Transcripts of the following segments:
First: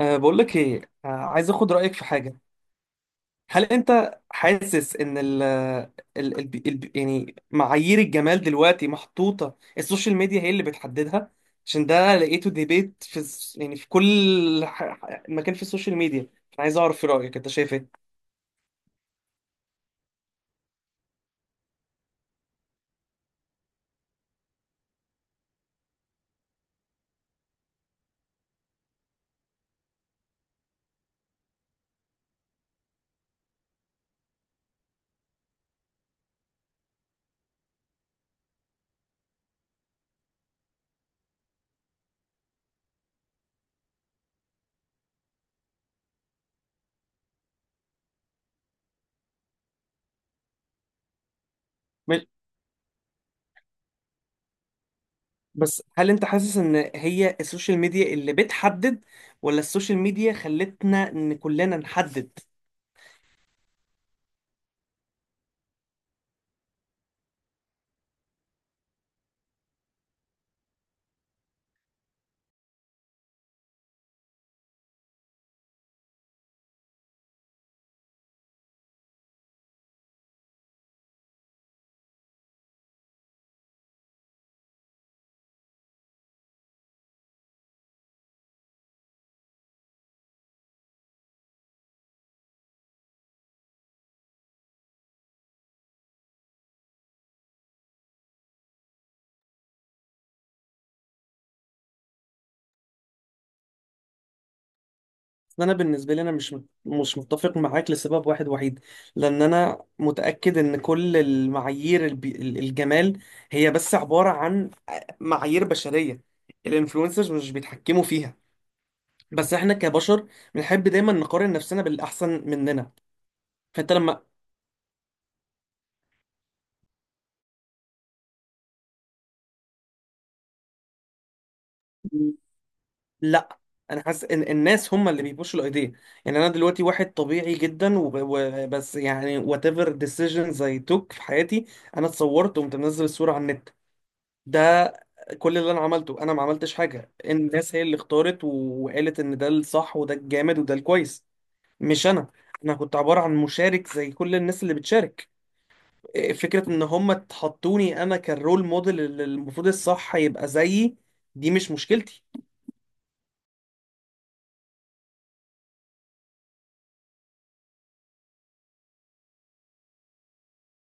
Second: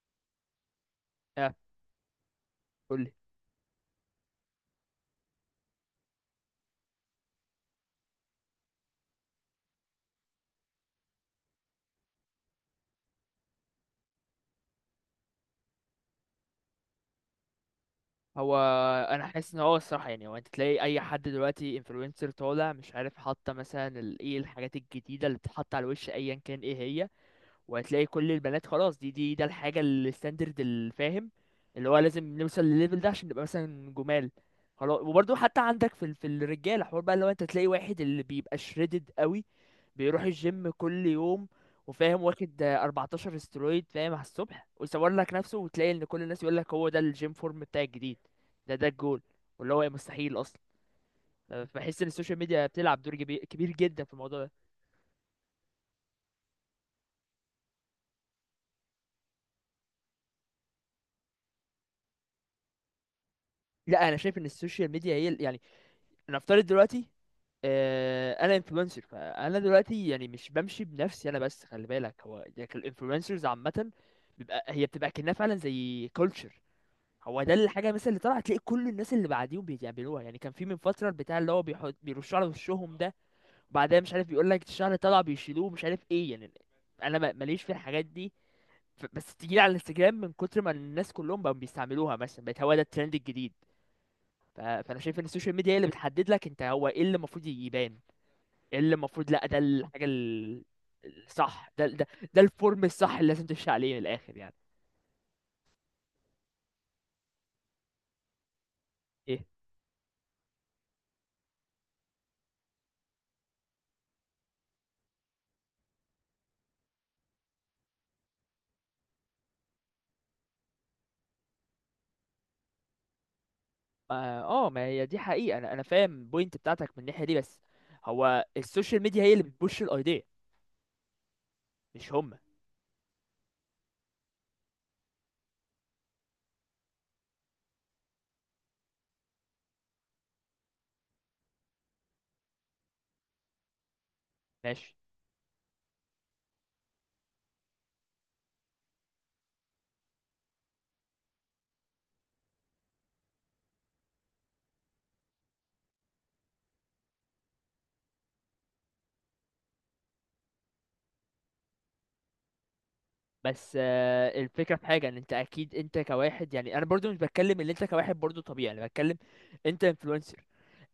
بقول لك ايه. عايز اه. اخد رايك في حاجه. قولي. هل انت حاسس ان ال يعني معايير الجمال دلوقتي محطوطه، السوشيال ميديا هي اللي بتحددها؟ عشان ده لقيته ديبيت في يعني في كل مكان في السوشيال ميديا. أنا عايز اعرف في رايك، انت شايف ايه؟ هو انا حاسس ان هو الصراحه، يعني هو انت تلاقي اي حد دلوقتي انفلونسر طالع مش عارف حاطه مثلا ايه الحاجات الجديده اللي بتتحط على الوش ايا كان ايه هي. وهتلاقي كل البنات خلاص، دي ده الحاجة الستاندرد الفاهم، اللي هو لازم نوصل للليفل ده عشان نبقى مثلا جمال. خلاص. وبرضه حتى عندك في في الرجالة حوار بقى، لو انت تلاقي واحد اللي بيبقى شريدد قوي، بيروح الجيم كل يوم وفاهم، واخد 14 استرويد فاهم على الصبح ويصور لك نفسه، وتلاقي ان كل الناس يقول لك هو ده الجيم فورم بتاع الجديد، ده الجول، واللي هو مستحيل اصلا. بحس ان مش- السوشيال ميديا بتلعب دور كبير جدا في الموضوع ده. بس هل انت حاسس ان هي السوشيال ميديا اللي بتحدد، ولا السوشيال ميديا خلتنا ان كلنا نحدد؟ لا، انا شايف ان السوشيال ميديا هي يعني، نفترض دلوقتي، انا انفلونسر، فانا دلوقتي يعني مش بمشي بنفسي انا بس، خلي بالك هو يعني الانفلونسرز عامه بيبقى هي بتبقى كأنها فعلا زي كلتشر. هو ده الحاجه مثلا اللي طلعت تلاقي كل الناس اللي بعديهم بيعملوها. يعني كان في من فتره البتاع اللي هو بيحط بيرشوا على وشهم ده، وبعدها مش عارف بيقول لك الشعر طلع بيشيلوه مش عارف ايه، يعني انا ماليش في الحاجات دي. بس تيجي على الانستجرام من كتر ما الناس كلهم بقوا بيستعملوها مثلا بقت هو ده الترند الجديد. فانا شايف ان السوشيال ميديا هي اللي بتحدد لك انت هو ايه اللي المفروض يبان، ايه اللي المفروض، لا، ده الحاجه الصح، ده الفورم الصح اللي لازم تمشي عليه من الاخر يعني. انا بالنسبه لي انا مش متفق معاك لسبب واحد وحيد، لان ايه. انا متاكد ان كل المعايير الجمال هي بس عباره عن معايير بشريه. الانفلونسرز مش بيتحكموا فيها، بس احنا كبشر بنحب دايما نقارن نفسنا بالاحسن مننا. فانت لما، اه. ما هي دي حقيقه، انا فاهم البوينت بتاعتك من الناحيه دي، بس هو السوشيال ميديا هي اللي بتبوش الايديا، مش هم. لا، انا حاسس ان الناس هم اللي بيبوشوا الايديا. يعني انا دلوقتي واحد طبيعي جدا، وبس يعني whatever decisions I took في حياتي. انا اتصورت وقمت منزل الصوره على النت. ده ماشي. كل اللي انا عملته، انا ما عملتش حاجه. الناس هي اللي اختارت وقالت ان ده الصح وده الجامد وده الكويس، مش انا. انا كنت عباره عن مشارك زي كل الناس اللي بتشارك. فكره ان هم تحطوني انا كالرول موديل اللي المفروض الصح يبقى زيي، دي مش مشكلتي. بس الفكرة في حاجة ان انت اكيد، انت كواحد يعني انا برضو مش بتكلم ان انت كواحد برضو طبيعي، انا بتكلم انت انفلونسر.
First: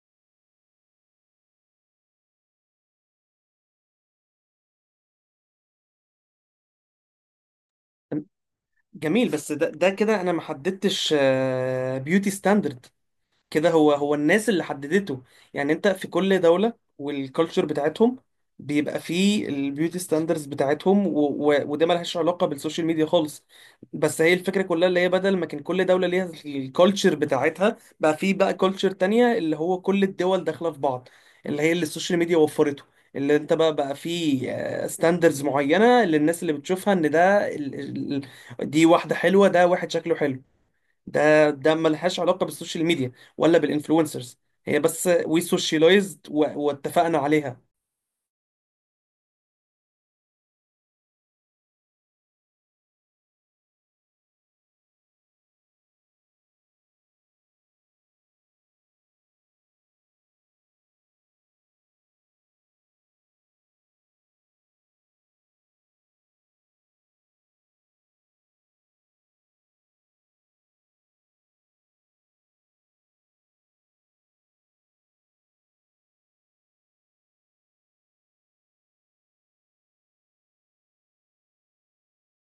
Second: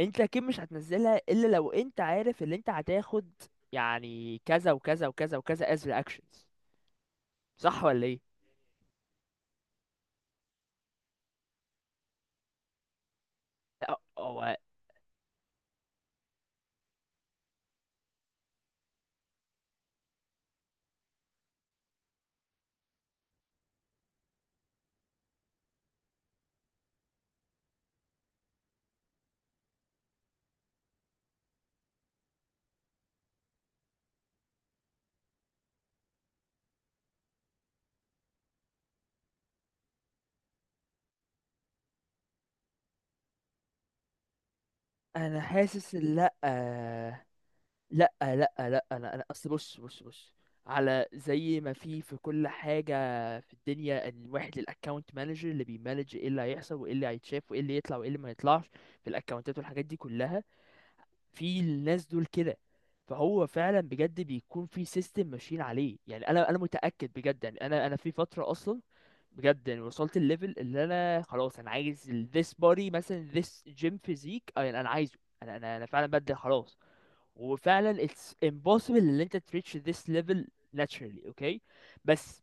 انت اكيد مش هتنزلها الا لو انت عارف ان انت هتاخد يعني كذا وكذا وكذا وكذا as reactions. صح ولا ايه؟ جميل، بس ده كده انا ما حددتش بيوتي ستاندرد. كده هو لا هو الناس هو، اللي حددته. يعني انت في كل دولة والكالتشر بتاعتهم، بيبقى فيه البيوتي ستاندرز بتاعتهم وده ملهاش علاقة بالسوشيال ميديا خالص. بس هي الفكرة كلها اللي هي بدل ما كان كل دولة ليها الكالتشر بتاعتها، بقى فيه بقى كالتشر تانية اللي هو كل الدول داخلة في بعض، اللي هي اللي السوشيال ميديا وفرته. اللي انت بقى فيه ستاندرز معينة للناس اللي بتشوفها، ان ده دي واحدة حلوة، ده واحد شكله حلو. ده ملهاش علاقة بالسوشيال ميديا ولا بالانفلونسرز، هي بس انا وي حاسس إن سوشيالايزد لا، واتفقنا عليها. لا، لا، لا، انا اصل بص بص بص، على زي ما في كل حاجه في الدنيا، إن الواحد الاكونت مانجر اللي بيمانج ايه اللي هيحصل وايه اللي هيتشاف وايه اللي يطلع وايه اللي ما يطلعش في الاكونتات والحاجات دي كلها، في الناس دول كده. فهو فعلا بجد بيكون في سيستم ماشيين عليه. يعني انا متاكد بجد. يعني انا في فتره اصلا بجد، يعني وصلت الليفل اللي انا خلاص انا عايز this body مثلا، this gym physique، يعني انا عايزه، انا فعلا بدي خلاص. وفعلا it's impossible ان انت تريتش this level naturally، اوكي؟ بس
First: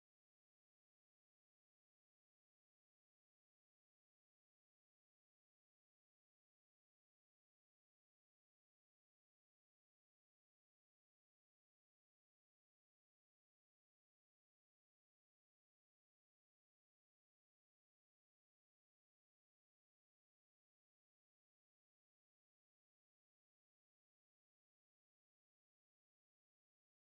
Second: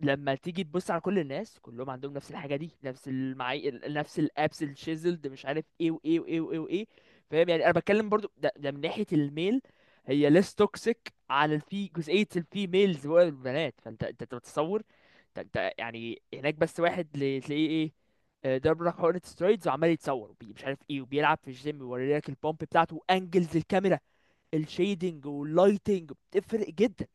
لما تيجي تبص على كل الناس كلهم عندهم نفس الحاجه دي، نفس الابس الشيزلد مش عارف ايه وايه وايه وايه وايه. فاهم؟ يعني انا بتكلم برضو ده من ناحيه الميل. هي less toxic على الفي، جزئيه الفيميلز والبنات. فانت انت بتتصور انت يعني هناك بس واحد تلاقيه ايه، ضرب لك حقنة سترويدز وعمال يتصور مش عارف ايه، وبيلعب في الجيم ويوري لك البومب بتاعته، وانجلز الكاميرا، الشيدنج واللايتنج بتفرق جدا،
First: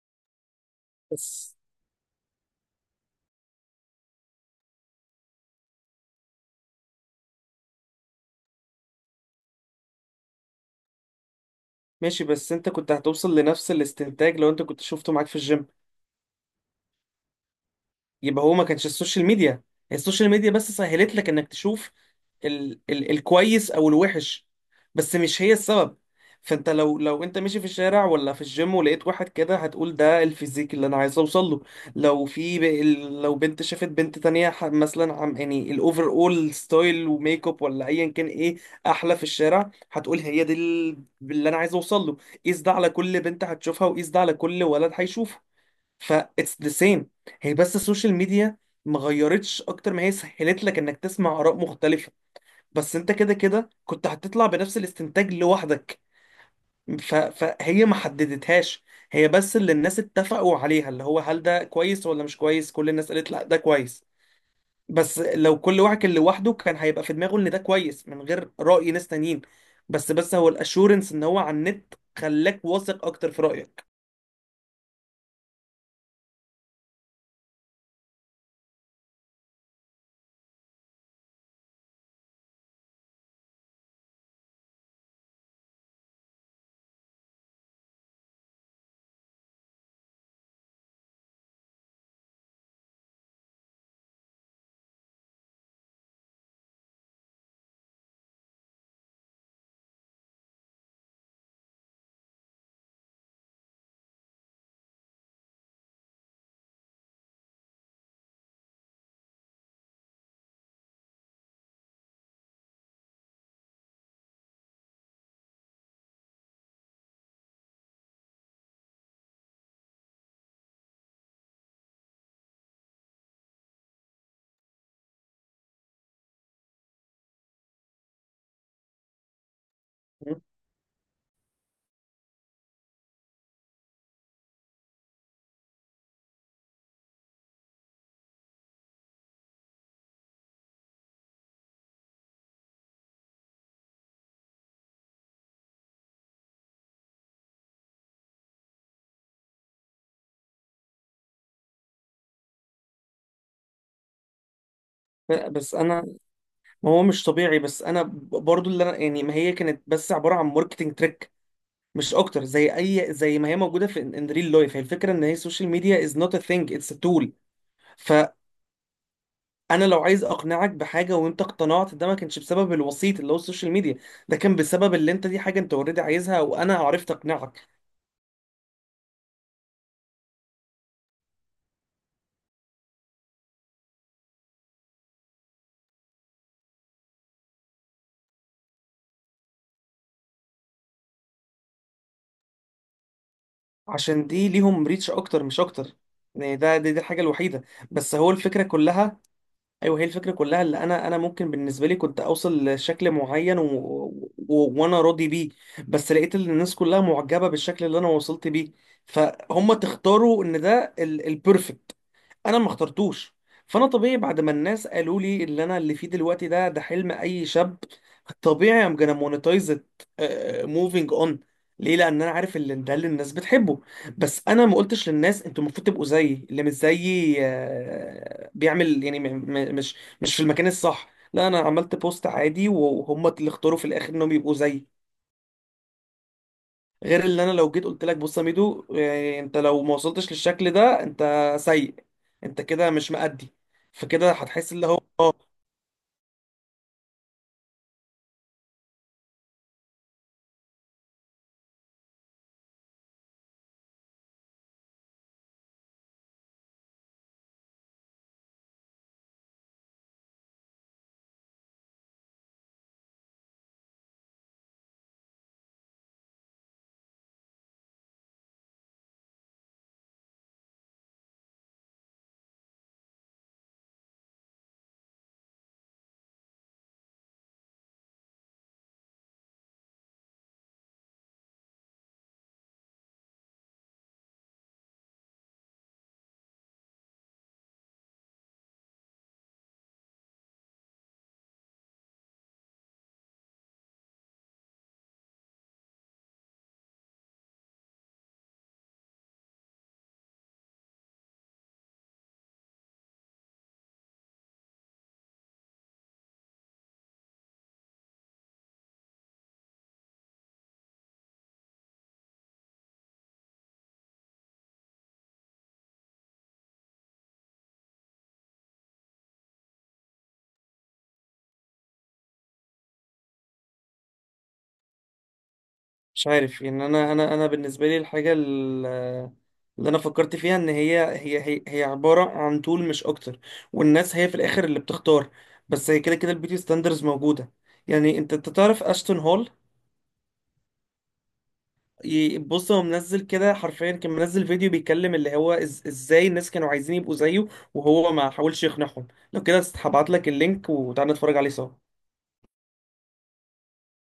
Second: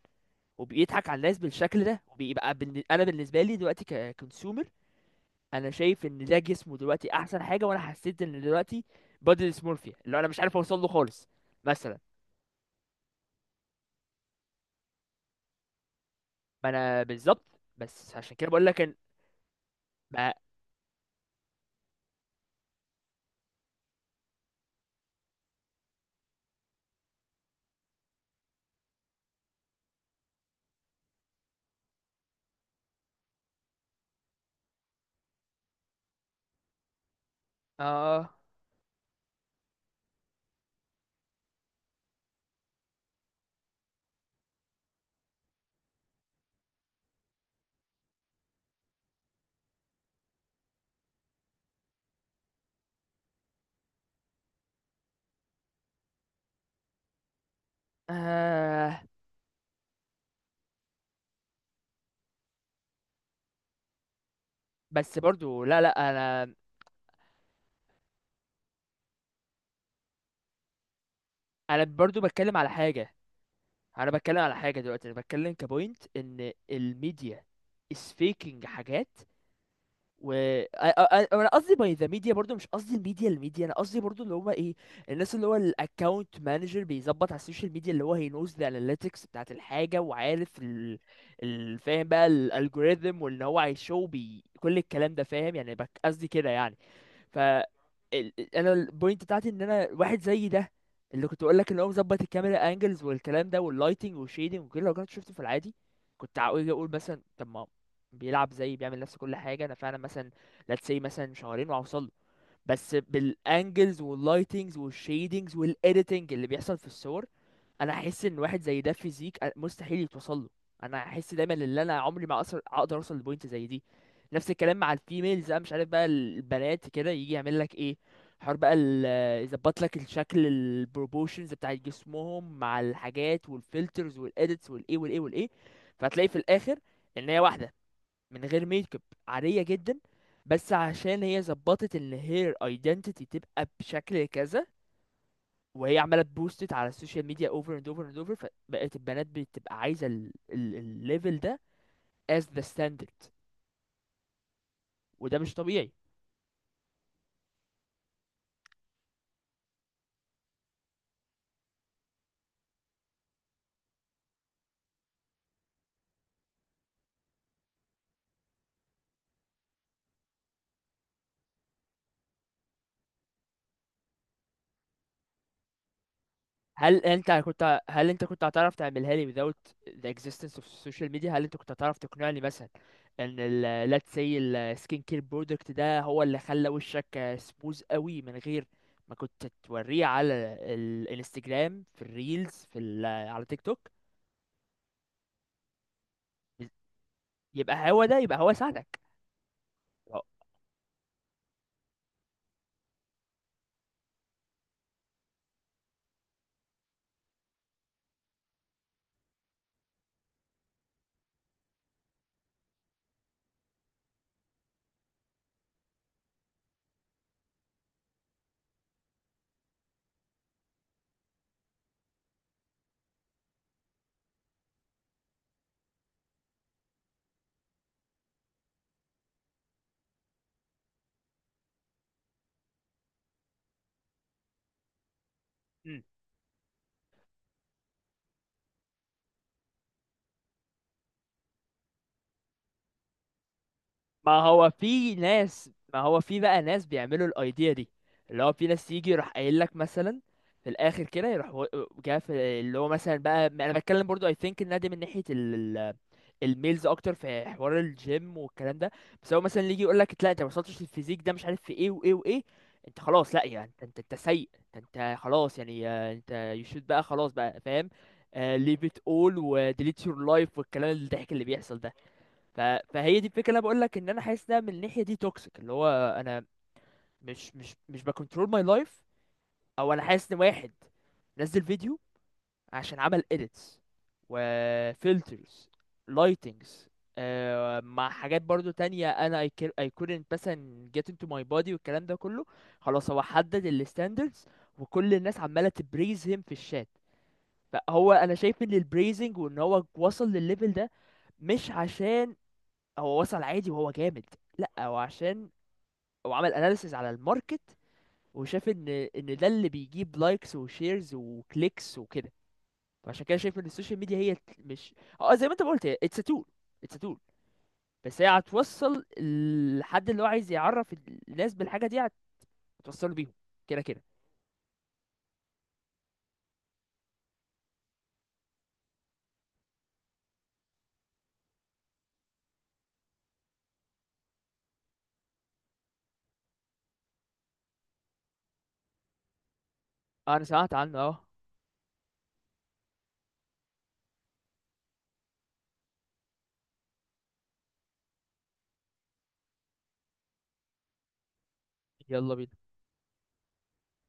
وبيضحك على الناس بس بالشكل ده وبيبقى بالن. انا بالنسبه لي دلوقتي ككونسيومر انا شايف ان ده جسمه دلوقتي احسن حاجه، وانا حسيت ان دلوقتي بادي ديسمورفيا اللي انا مش عارف اوصل له خالص مثلا. ماشي، بس انت كنت هتوصل لنفس الاستنتاج لو انت كنت شفته معاك في الجيم. ما انا بالظبط، بس عشان يبقى كده هو ما بقول لك كانش ان السوشيال ميديا، هي السوشيال ما... ميديا بس سهلت لك انك تشوف ال الكويس او الوحش، بس مش هي السبب. فانت لو انت ماشي في الشارع ولا في الجيم ولقيت واحد كده، هتقول ده الفيزيك اللي انا عايز اوصل له. لو في لو بنت شافت بنت تانية مثلا عم يعني الاوفر اول ستايل وميك اب ولا ايا كان آه... ايه احلى في الشارع، هتقول هي دي اللي انا عايز اوصل له. قيس ده على كل بنت هتشوفها، وقيس ده على كل ولد هيشوفه. ف اتس ذا سيم. هي بس السوشيال ميديا ما غيرتش، اكتر ما هي سهلت لك انك تسمع اراء مختلفه. بس انت كده كده كنت هتطلع بنفس الاستنتاج لوحدك. فهي ما حددتهاش، اه. هي بس اللي الناس اتفقوا عليها، اللي هو هل ده كويس ولا مش كويس. كل الناس قالت لا، ده كويس. بس بس لو برضو كل لا، واحد لا، كان لوحده انا كان هيبقى في دماغه ان ده كويس من غير رأي ناس تانيين. بس هو الاشورنس ان هو على انا النت برضو بتكلم خلاك على واثق حاجه. اكتر في رأيك. انا بتكلم على حاجه دلوقتي، انا بتكلم كبوينت ان الميديا is faking حاجات، و انا قصدي باي ذا ميديا، برضو مش قصدي الميديا الميديا، انا قصدي برضو اللي هو ايه، الناس اللي هو الاكونت مانجر بيظبط على السوشيال ميديا، اللي هو هي نوز ذا اناليتكس بتاعت الحاجه وعارف فاهم بقى الالجوريثم، وان هو هيشو بي كل الكلام ده، فاهم؟ يعني قصدي كده يعني. ف ال- انا البوينت بتاعتي ان انا واحد زي ده اللي كنت بقول لك، اللي هو مظبط الكاميرا انجلز والكلام ده واللايتنج والشيدنج وكده، لو كنت شفته في العادي كنت هقول، اقول مثلا طب ما بيلعب زي، بيعمل نفس كل حاجه، انا فعلا مثلا let's say مثلا شهرين وهوصل له. بس بالانجلز واللايتنجز والشيدنجز والايديتنج اللي بيحصل في الصور، انا احس ان واحد زي ده فيزيك مستحيل يتوصل له. انا احس دايما ان انا عمري ما اقدر اوصل لبوينت زي دي. نفس الكلام مع الفيميلز. انا مش عارف بقى البنات كده يجي يعمل لك ايه، حوار بقى يظبط لك الشكل، البروبوشنز بتاع جسمهم مع الحاجات والفلترز والاديتس والايه والايه والايه. فهتلاقي في الاخر ان هي واحده من غير ميك اب، عاديه جدا، بس عشان هي ظبطت ان هير ايدنتيتي تبقى بشكل كذا، وهي عماله تبوستت على السوشيال ميديا اوفر اند اوفر اند اوفر، فبقت البنات بتبقى عايزه الليفل ده as the standard، وده لا، مش بس طبيعي. انا، ما هو مش طبيعي. بس انا برضو اللي انا يعني ما هي كانت بس عباره عن ماركتنج تريك مش اكتر، زي اي زي ما هي موجوده في ان ريل لايف. هي الفكره ان هي السوشيال ميديا از نوت ا ثينج، اتس ا تول. فانا لو عايز اقنعك بحاجه وانت اقتنعت، ده ما كانش بسبب الوسيط اللي هو السوشيال ميديا، ده كان بسبب اللي انت دي حاجه انت اوريدي عايزها وانا عرفت اقنعك. هل انت كنت هتعرف تعملها لي without the existence of social media؟ هل انت كنت هتعرف تقنعني مثلا ان ال let's say ال skin care product ده هو اللي خلى وشك سموز قوي من غير ما كنت توريه على الانستجرام، في الريلز، في ال، على تيك توك؟ عشان دي ليهم ريتش اكتر مش اكتر. يعني دي الحاجه الوحيده. يبقى هو بس ده، هو يبقى هو الفكره ساعدك. كلها، ايوه هي اه. الفكره كلها اللي انا ممكن بالنسبه لي كنت اوصل لشكل معين وانا راضي بيه. بس لقيت ان الناس كلها معجبه بالشكل اللي انا وصلت بيه، فهم تختاروا ان ده البرفكت، انا ما اخترتوش. فانا طبيعي بعد ما الناس قالوا لي اللي انا اللي فيه دلوقتي ده، ده حلم اي شاب. طبيعي ام gonna monetize it، موفينج اون. ليه؟ لان انا عارف اللي ده اللي الناس بتحبه. بس انا ما قلتش للناس انتوا المفروض تبقوا زيي. اللي مش زيي بيعمل يعني مش مش في المكان الصح. لا، انا عملت بوست عادي وهم اللي اختاروا في الاخر انهم يبقوا زيي. غير اللي انا لو جيت قلت لك، بص يا ميدو، يعني انت لو ما وصلتش للشكل ده انت سيء، انت كده مش مأدي، فكده هتحس اللي هو اه. ما هو في بقى ناس بيعملوا الايديا دي، اللي هو في ناس يجي يروح قايل لك مثلا، في الاخر كده يروح جا في، اللي هو مثلا بقى انا بتكلم برضو اي ثينك ان ده من ناحيه ال الميلز اكتر في حوار الجيم والكلام ده. بس هو مثلا اللي يجي يقول لك لا انت ما وصلتش للفيزيك ده مش عارف في ايه وايه وايه، انت خلاص، لا يعني انت سيء، انت خلاص يعني، انت يشوت بقى خلاص بقى، فاهم؟ ليف ات اول وديليت يور لايف والكلام الضحك اللي بيحصل ده. ف... فهي دي الفكره اللي انا بقول لك ان انا حاسس ان من الناحيه دي توكسيك، اللي هو انا مش بكنترول ماي لايف. او انا حاسس ان واحد نزل فيديو، عشان عمل edits و filters، lightings، مع حاجات برضو تانية انا I couldn't مثلا get into my body والكلام ده كله، خلاص هو حدد ال standards، وكل الناس عمالة تبريز him في الشات. فهو انا شايف ان البريزنج وان هو وصل للليفل ده مش عشان هو وصل عادي وهو جامد، لا، هو عشان هو عمل اناليسيز على الماركت، وشاف ان ده اللي بيجيب لايكس وشيرز وكليكس وكده. فعشان كده شايف ان السوشيال ميديا هي مش، اه، زي ما انت ما قلت، هي اتس تول. اتس تول، بس هي هتوصل لحد اللي هو عايز يعرف الناس بالحاجه دي، هتوصله بيهم كده كده. مش عارف يعني، انا انا بالنسبه لي الحاجه اللي انا فكرت فيها ان هي عباره عن طول مش اكتر، والناس هي في الاخر اللي بتختار. بس هي كده كده البيوتي ستاندرز موجوده. يعني انت تعرف اشتون هول؟ انا سمعت عنه اه. بص، هو منزل كده حرفيا، كان منزل فيديو بيتكلم اللي هو إز ازاي الناس كانوا عايزين يبقوا زيه، وهو ما حاولش يقنعهم. لو كده هبعت لك اللينك وتعالى نتفرج عليه سوا. يلا بينا.